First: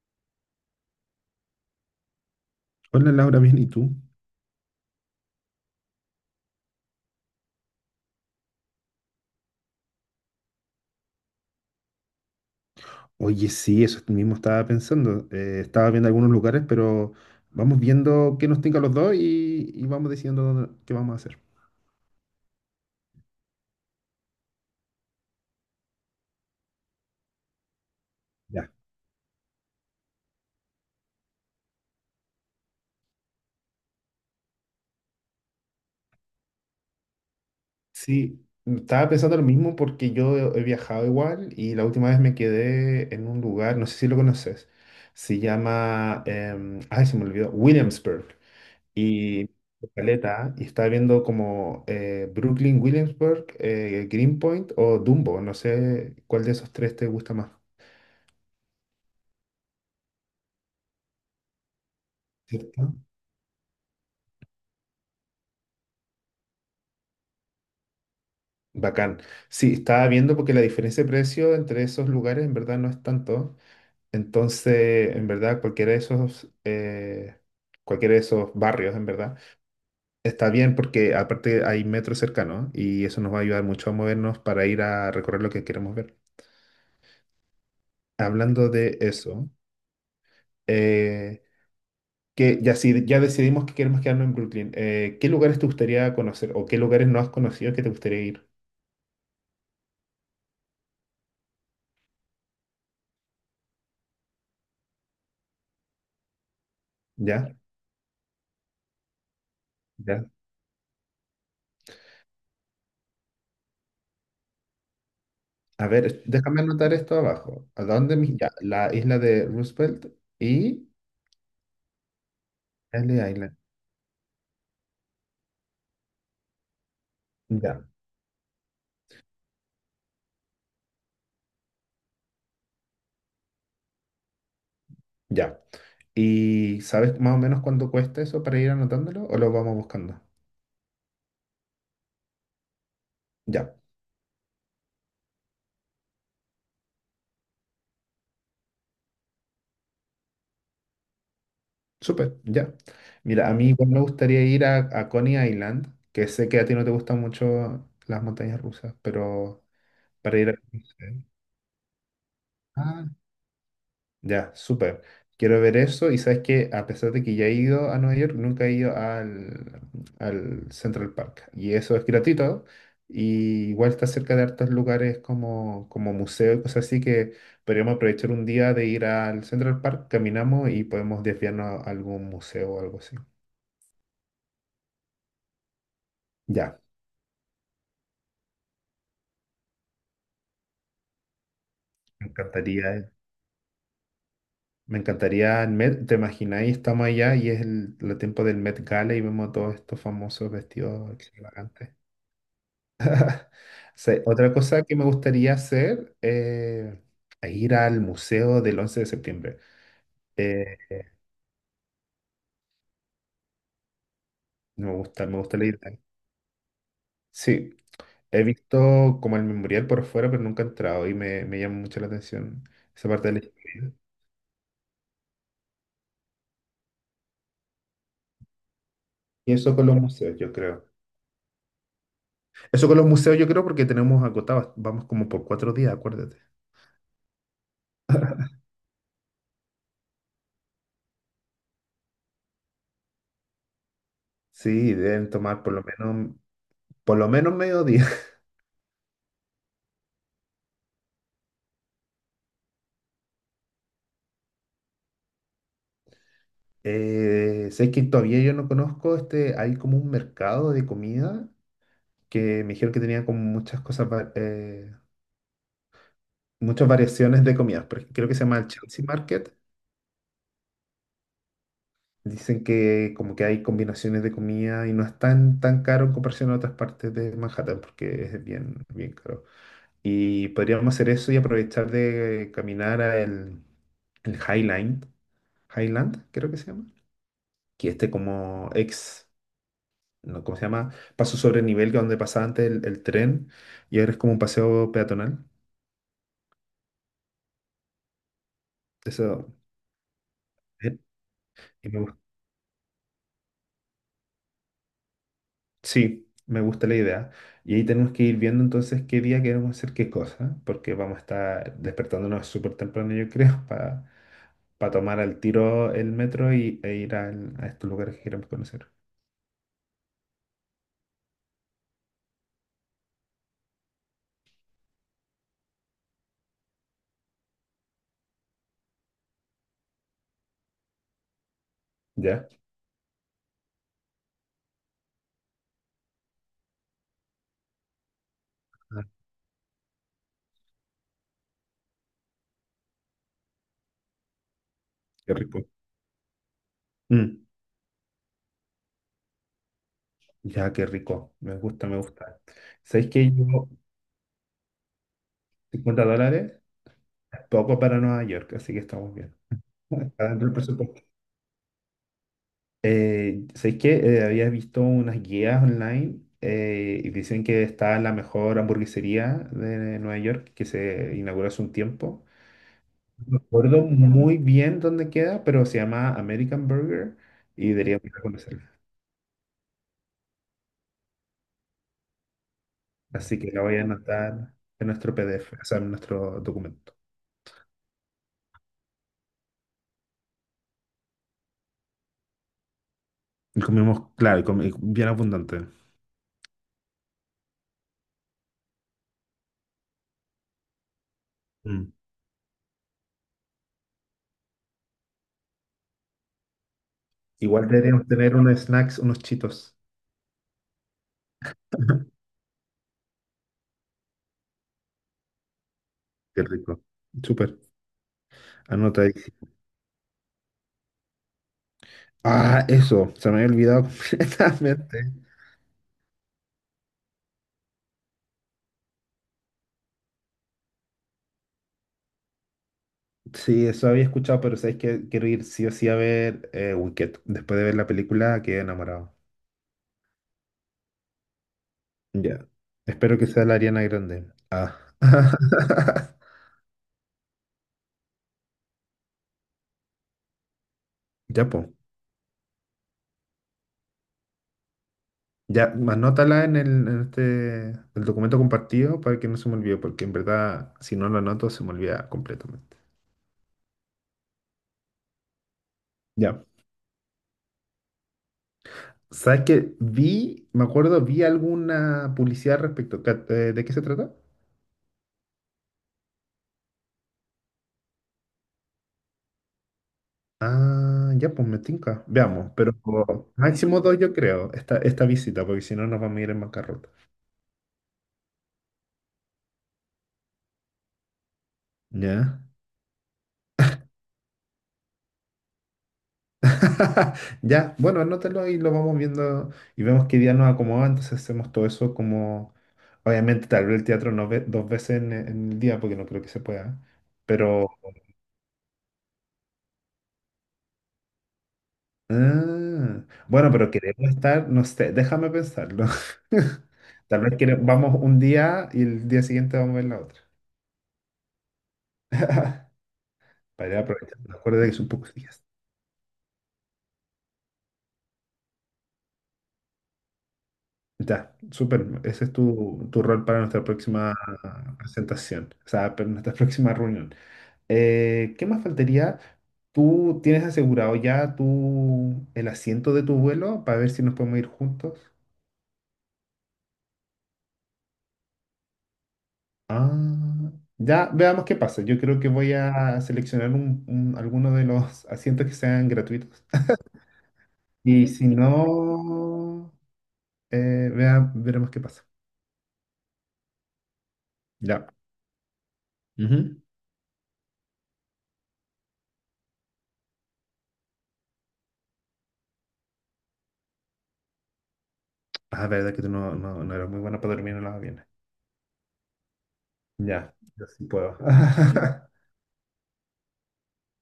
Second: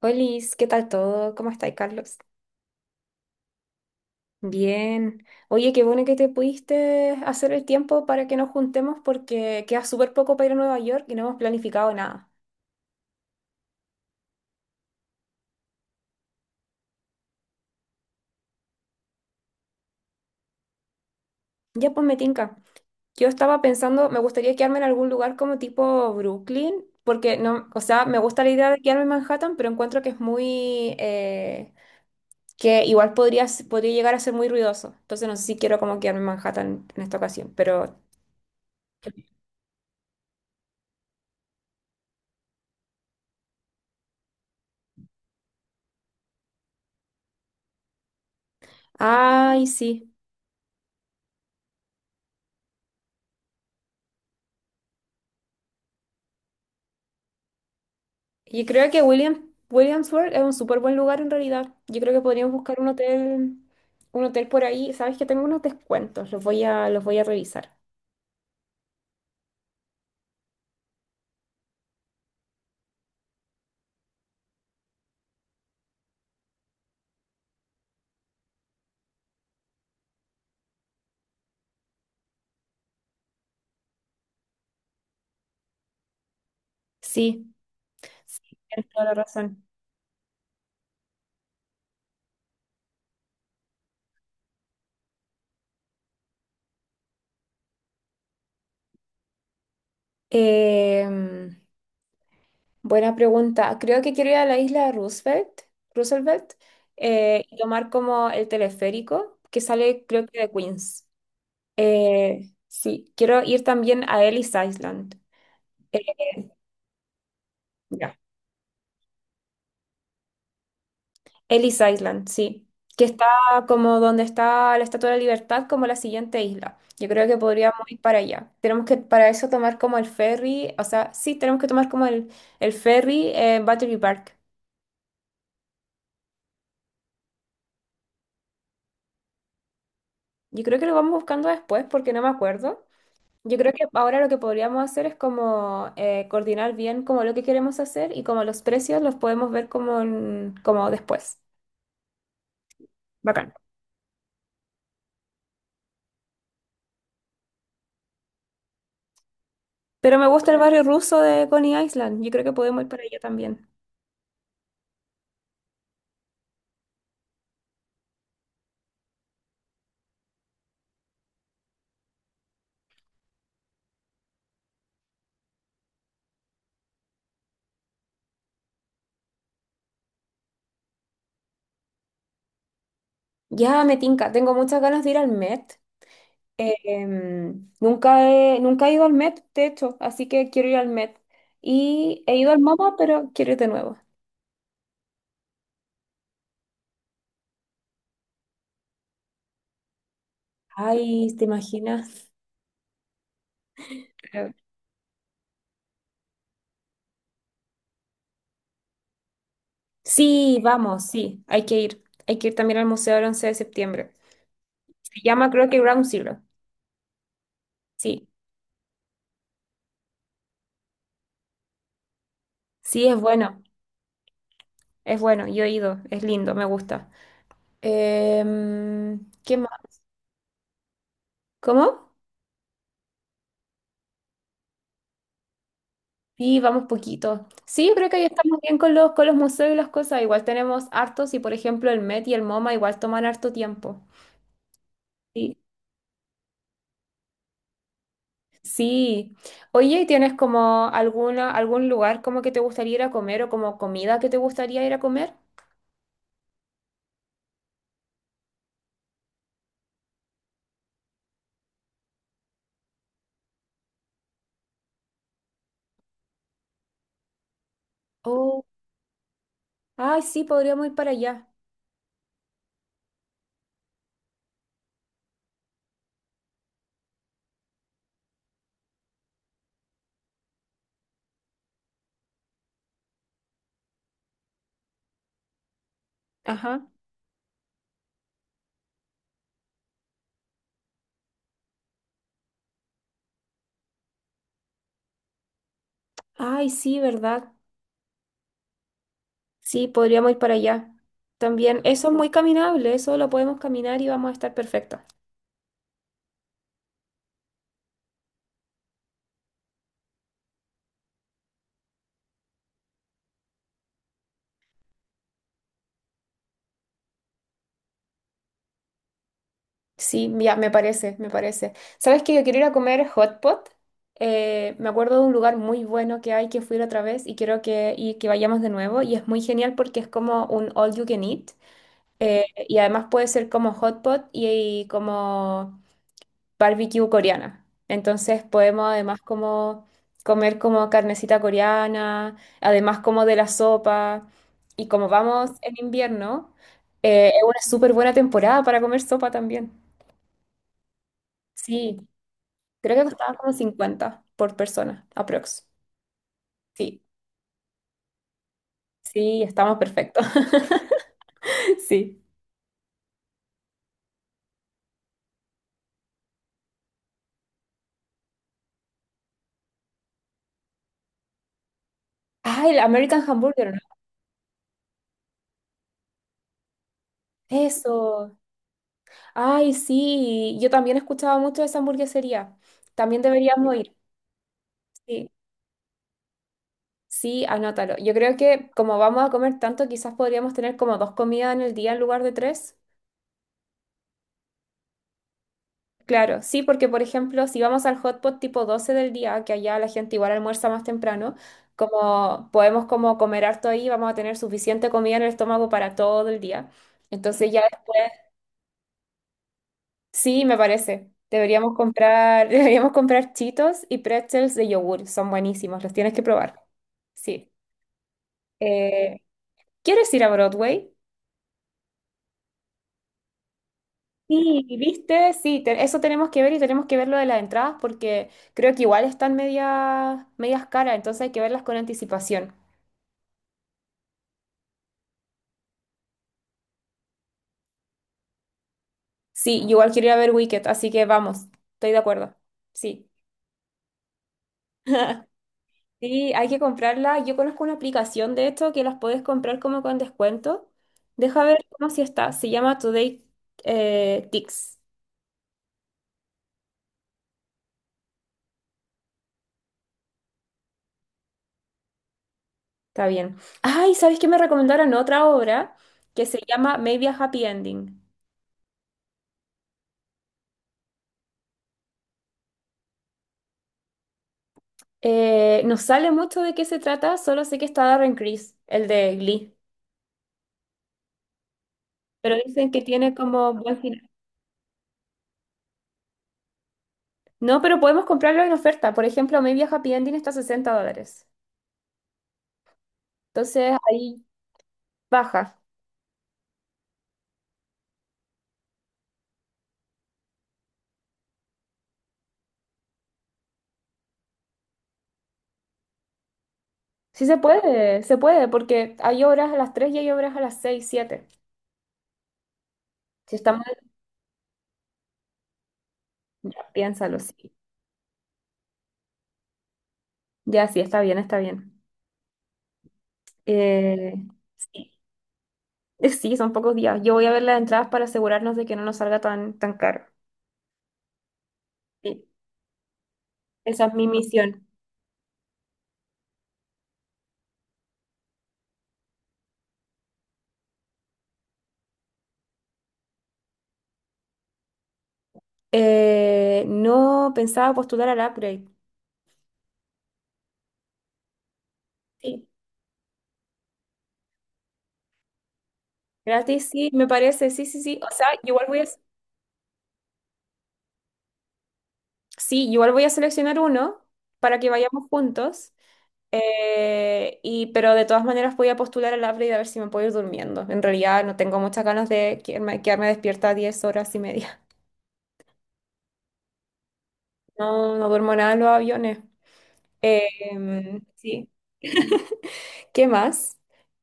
Olis, ¿qué tal todo? ¿Cómo estáis, Carlos? Hola Laura, bien, ¿y tú? Bien. Oye, qué bueno que te pudiste hacer el tiempo para que nos juntemos porque queda súper poco para ir a Nueva York y no hemos planificado nada. Oye, sí, eso mismo estaba pensando. Estaba viendo algunos lugares, pero vamos viendo qué nos tinca a los dos y vamos decidiendo qué vamos a hacer. Ya pues me tinca. Yo estaba pensando, me gustaría quedarme en algún lugar como tipo Brooklyn, porque no, o sea, me gusta la idea Ya. de quedarme en Manhattan, pero encuentro que es muy, que igual podría, podría llegar a ser muy ruidoso. Entonces no sé si quiero como quedarme en Manhattan en esta ocasión, pero. Sí, estaba pensando lo mismo porque yo he viajado igual y la última vez me quedé en un lugar, no sé si lo conoces, se llama, ay, se me olvidó, Williamsburg. Y Ay, sí. caleta, y estaba viendo como Brooklyn, Williamsburg, Greenpoint o Dumbo, no sé cuál de esos tres te gusta más. Yo creo que Williamsburg es un súper buen lugar en realidad. Yo creo que podríamos buscar ¿Cierto? Un hotel por ahí. Sabes que tengo unos descuentos, los voy a revisar. Bacán. Sí, estaba viendo porque la diferencia de precio entre esos lugares en verdad no es tanto. Entonces, en verdad, cualquiera de esos barrios, en verdad, está bien porque aparte hay metro cercano y eso nos va a ayudar mucho a movernos para ir a recorrer lo que queremos ver. Sí, sí, Hablando tienes de toda la eso, razón. eh, que ya, si, ya decidimos que queremos quedarnos en Brooklyn, ¿qué lugares te gustaría conocer o qué lugares no has conocido que te gustaría ir? Em, buena pregunta. Creo que quiero ir a la isla de Roosevelt, Roosevelt, ¿Ya? y tomar como el teleférico que sale, ¿Ya? creo que de Queens. Sí, quiero ir también a Ellis Island. A Eh, ver, déjame anotar esto abajo. ¿A dónde? ya. Ya, la isla de Roosevelt y Ellis Island, sí, que Ellis está Island. como donde está la Estatua de la Libertad, como la siguiente isla. Yo creo que podríamos Ya, ir para allá. Tenemos que para eso tomar como el ferry, o sea, sí, tenemos que tomar como el ferry en Battery Park. ya. ¿Y sabes más o menos cuánto cuesta eso para ir anotándolo o lo vamos buscando? Yo creo que lo vamos buscando después porque no me acuerdo. Yo creo Ya, que ahora lo que podríamos hacer es como coordinar bien como lo que queremos hacer y como los precios los podemos ver como, como después. súper, ya. Mira, Bacán. a mí igual me gustaría ir a Coney Island, que sé que a ti no te gustan mucho las montañas rusas, pero Pero me para gusta ir a... el barrio ruso de Coney Island. Yo creo que podemos ir para Ah, allá también. ya, súper. Quiero ver eso. Y sabes que a pesar de que ya he ido a Nueva York, nunca he ido al Central Park. Y eso es gratuito. Y igual está cerca de hartos lugares como, como museo y cosas así que podríamos aprovechar un día de ir al Central Park, caminamos y podemos desviarnos a algún museo o algo así. Ya me tinca, tengo muchas ganas de ir al Met. Ya, Nunca he ido al Met, de hecho, así que quiero ir al Met. Y me he ido al encantaría. MoMA, pero quiero ir de nuevo. Me encantaría el Met, ¿te imagináis? Estamos allá y es el tiempo del Met Gala y vemos a todos estos famosos vestidos Ay, ¿te extravagantes. imaginas? Sí, Creo- otra cosa que me gustaría hacer es ir al museo del 11 de septiembre. Sí, Eh, vamos, sí, hay que ir. Hay que ir también al museo del 11 de septiembre. no me Se gusta, me llama, gusta la creo que idea. Ground Zero. Sí, Sí, he visto como el memorial por fuera, pero nunca he entrado y me llama mucho la atención sí, esa parte de la historia. es bueno, yo he ido, es lindo, me gusta. Y ¿Qué eso más? con los museos, yo creo. ¿Cómo? Eso con los museos, yo creo, porque tenemos agotados, vamos como por cuatro días, acuérdate. Sí, vamos poquito. Sí, yo creo que ahí estamos bien con con los museos y las cosas. Igual tenemos hartos y, por ejemplo, el Met y el MoMA igual toman harto tiempo. Sí, deben Sí. tomar por lo menos mediodía. Sí. Oye, ¿y tienes como algún lugar como que te gustaría ir a comer o como comida que te gustaría ir a comer? Sé que todavía yo no conozco este, hay como un mercado de comida que me dijeron que tenía como muchas cosas, muchas variaciones de comidas. Por ejemplo, creo que se llama Oh, el Chelsea Market. ay, sí, podríamos ir para allá. Dicen que como que hay combinaciones de comida y no es tan, tan caro en comparación a otras partes de Manhattan porque es bien, bien caro. Y podríamos hacer eso y aprovechar de caminar a el Highland, Highland creo que se llama, Ajá. que este como ex, no, ¿cómo se llama? Paso sobre nivel que donde pasaba antes el tren y ahora es como un paseo peatonal. Ay, sí, ¿verdad? Eso, Sí, podríamos ir para allá. ¿eh? También, Y me eso es muy caminable, eso lo podemos caminar y vamos a estar perfectos. Sí, me gusta la idea. Y ahí tenemos que ir viendo entonces qué día queremos hacer qué cosa, porque vamos a estar despertándonos súper temprano, yo creo, para tomar al tiro el metro e ir a estos lugares que queremos conocer. Sí, ya, me parece, me parece. ¿Sabes que yo quiero ir a comer hot pot? Me acuerdo de un lugar muy bueno que hay que fui la otra vez y quiero y que vayamos de nuevo. Y es muy genial porque es como un all you can eat. ¿Ya? Y además puede ser como hot pot y como barbecue coreana. Entonces podemos Ah, además como comer como carnecita coreana, además como de la sopa. Y como qué vamos rico. en invierno, Mm, es una súper buena temporada para comer sopa también. ya, qué rico. Me gusta, me Sí. gusta. Creo que ¿Sabéis que costaba como yo 50 por persona, aprox. 50 dólares Sí, es poco para Nueva York, así que estamos bien. sí, estamos perfectos. Está dentro del presupuesto. Sí. ¿Sabéis qué? Había visto unas guías online y dicen que está la mejor hamburguesería de Nueva York que se inauguró hace un tiempo. Ay, el American No Hamburger, ¿no? recuerdo muy bien dónde queda, pero se llama American Burger y deberíamos ir a Eso. conocerla. Ay, sí. Yo también escuchaba mucho de esa hamburguesería. También Así que la deberíamos voy a ir. anotar en nuestro Sí, PDF, o sea, en nuestro documento. sí, anótalo. Yo creo que como vamos a comer tanto, quizás podríamos tener como dos comidas en el día en lugar de tres. Y comimos, claro, y bien abundante. Claro, sí, porque por ejemplo, si vamos al hot pot tipo 12 del día, que allá la gente igual almuerza más temprano, Mm. como podemos como comer harto ahí, vamos a tener suficiente comida en el estómago para todo el día. Entonces ya, Igual deberíamos tener unos snacks, unos chitos. sí, me parece. Deberíamos comprar, deberíamos comprar Cheetos y pretzels de yogur, son buenísimos, los tienes que Qué probar. rico. Sí. Súper. Anota ahí. Eh, ¿Quieres ir a Broadway? Ah, eso, se me había olvidado Sí, completamente. viste, sí, eso tenemos que ver y tenemos que ver lo de las entradas porque creo que igual están medias, medias caras, entonces hay que verlas con anticipación. Sí, eso había escuchado, pero sabes que quiero ir sí o sí a ver Wicked. Después de ver la película, quedé enamorado. Sí, yo igual quiero ir a ver Wicked, así que vamos, estoy de acuerdo. Ya. Sí. Espero que sea la Ariana Grande. Ah. Sí, hay que comprarla. Yo conozco una aplicación de esto que las puedes comprar como con descuento. Deja Ya, ver pues. cómo si está. Se llama Today Tix. Ya, anótala en este, el documento compartido para que no se me olvide, porque en verdad, si no lo anoto, se me olvida completamente. Está bien. Ay, ¿sabes qué me recomendaron otra obra que se Ya. llama Maybe a Happy Ending? ¿Sabes qué? Vi, me acuerdo, vi alguna publicidad al respecto. ¿De qué se trata? No sale mucho de qué se trata, solo sé que está Darren Criss, el de Glee. Ah, ya, pues me tinca. Pero Veamos, dicen pero que tiene como buen máximo dos final. yo creo, esta visita, porque si no nos vamos a ir en bancarrota. No, pero podemos comprarlo en oferta. Por ejemplo, Maybe a Happy Ending está a $60. Ya. Entonces ahí baja. Ya, bueno, anótalo y lo vamos viendo y vemos qué día nos acomoda, entonces hacemos todo eso como, obviamente tal vez el teatro no ve dos veces en el día, porque no creo que se pueda, Sí pero... se puede, porque hay obras a las 3 y hay obras a las 6 7. ah, Si bueno, está mal, pero queremos estar, no sé, déjame pensarlo. piénsalo, Tal vez sí. Vamos un día y el día siguiente vamos a ver la otra. Ya, sí, está bien, está bien. Para Eh, aprovechar, acuérdate que es un sí. poco día. Sí, son pocos días. Yo voy a ver las entradas para asegurarnos de que no nos salga tan, tan caro. Ya, súper. Sí, Ese es tu rol para nuestra esa es mi próxima misión. presentación, o sea, para nuestra próxima reunión. ¿Qué más faltaría? ¿Tú tienes asegurado ya tu, el asiento de tu vuelo para ver si nos podemos ir juntos? No pensaba postular al upgrade. Ah, ya, veamos qué pasa. Yo creo que Sí, voy a seleccionar alguno de los asientos que sean gratuitos. gratis, sí, me parece, sí, sí, sí. Y O si sea, igual voy a, no, veremos qué pasa. sí, igual voy a seleccionar uno para que Ya. vayamos juntos. Ujú. Pero de todas maneras voy a postular al APRE y a ver si me puedo ir durmiendo. En realidad no tengo muchas ganas de quedarme despierta 10 horas y media. Ah, verdad que tú no, no, no eras muy buena para dormir en los No, aviones. no duermo nada en los aviones. Ya, yo sí puedo. Sí. ¿Qué más?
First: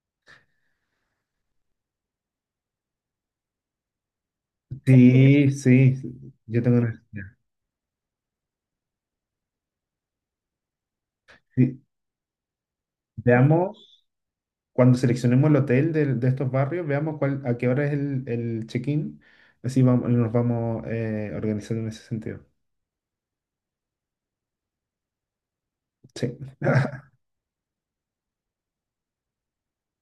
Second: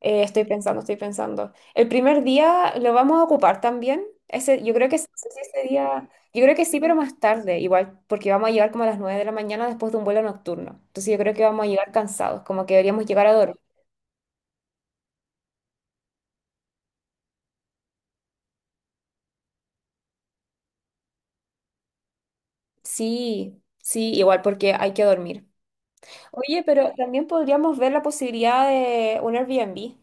Estoy pensando, estoy pensando. El primer día lo vamos a ocupar también. Ese, yo creo que sí, sí, Sí, ese sí, día, sí, yo creo yo que tengo sí, pero una... más ya. tarde, igual, porque vamos a llegar como a las 9 de la mañana después de un vuelo nocturno. Entonces yo creo que vamos a Sí, llegar cansados, como que deberíamos llegar a dormir. veamos, cuando seleccionemos el hotel de estos barrios, veamos cuál, a qué hora es el check-in. Así vamos, nos vamos organizando en ese sentido. Sí, sí, igual porque hay que dormir. Sí. Oye, pero también podríamos ver la posibilidad de un Airbnb.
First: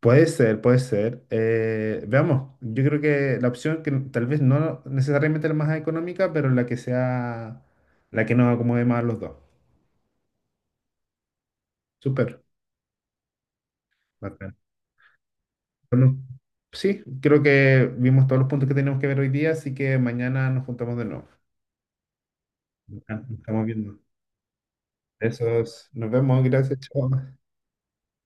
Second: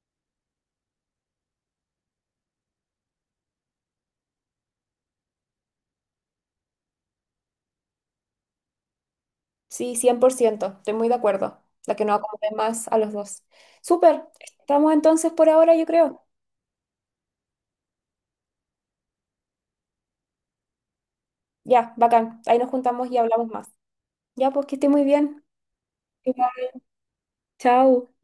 Puede ser, puede ser. Veamos, yo creo que la opción que tal vez no necesariamente la más económica, pero la que sea, la que nos acomode más a los dos. Sí, 100%, estoy muy de acuerdo. La que nos Súper. acomode más a los dos. Súper, estamos entonces por ahora, yo Bueno, creo. sí, creo que vimos todos los puntos que teníamos que ver hoy día, así que mañana nos juntamos de nuevo. Ya, bacán. Ahí nos juntamos Ah, y nos hablamos estamos más. viendo. Ya, pues que esté muy bien. Besos. Nos vemos. Igual, Gracias. Chao. Chao.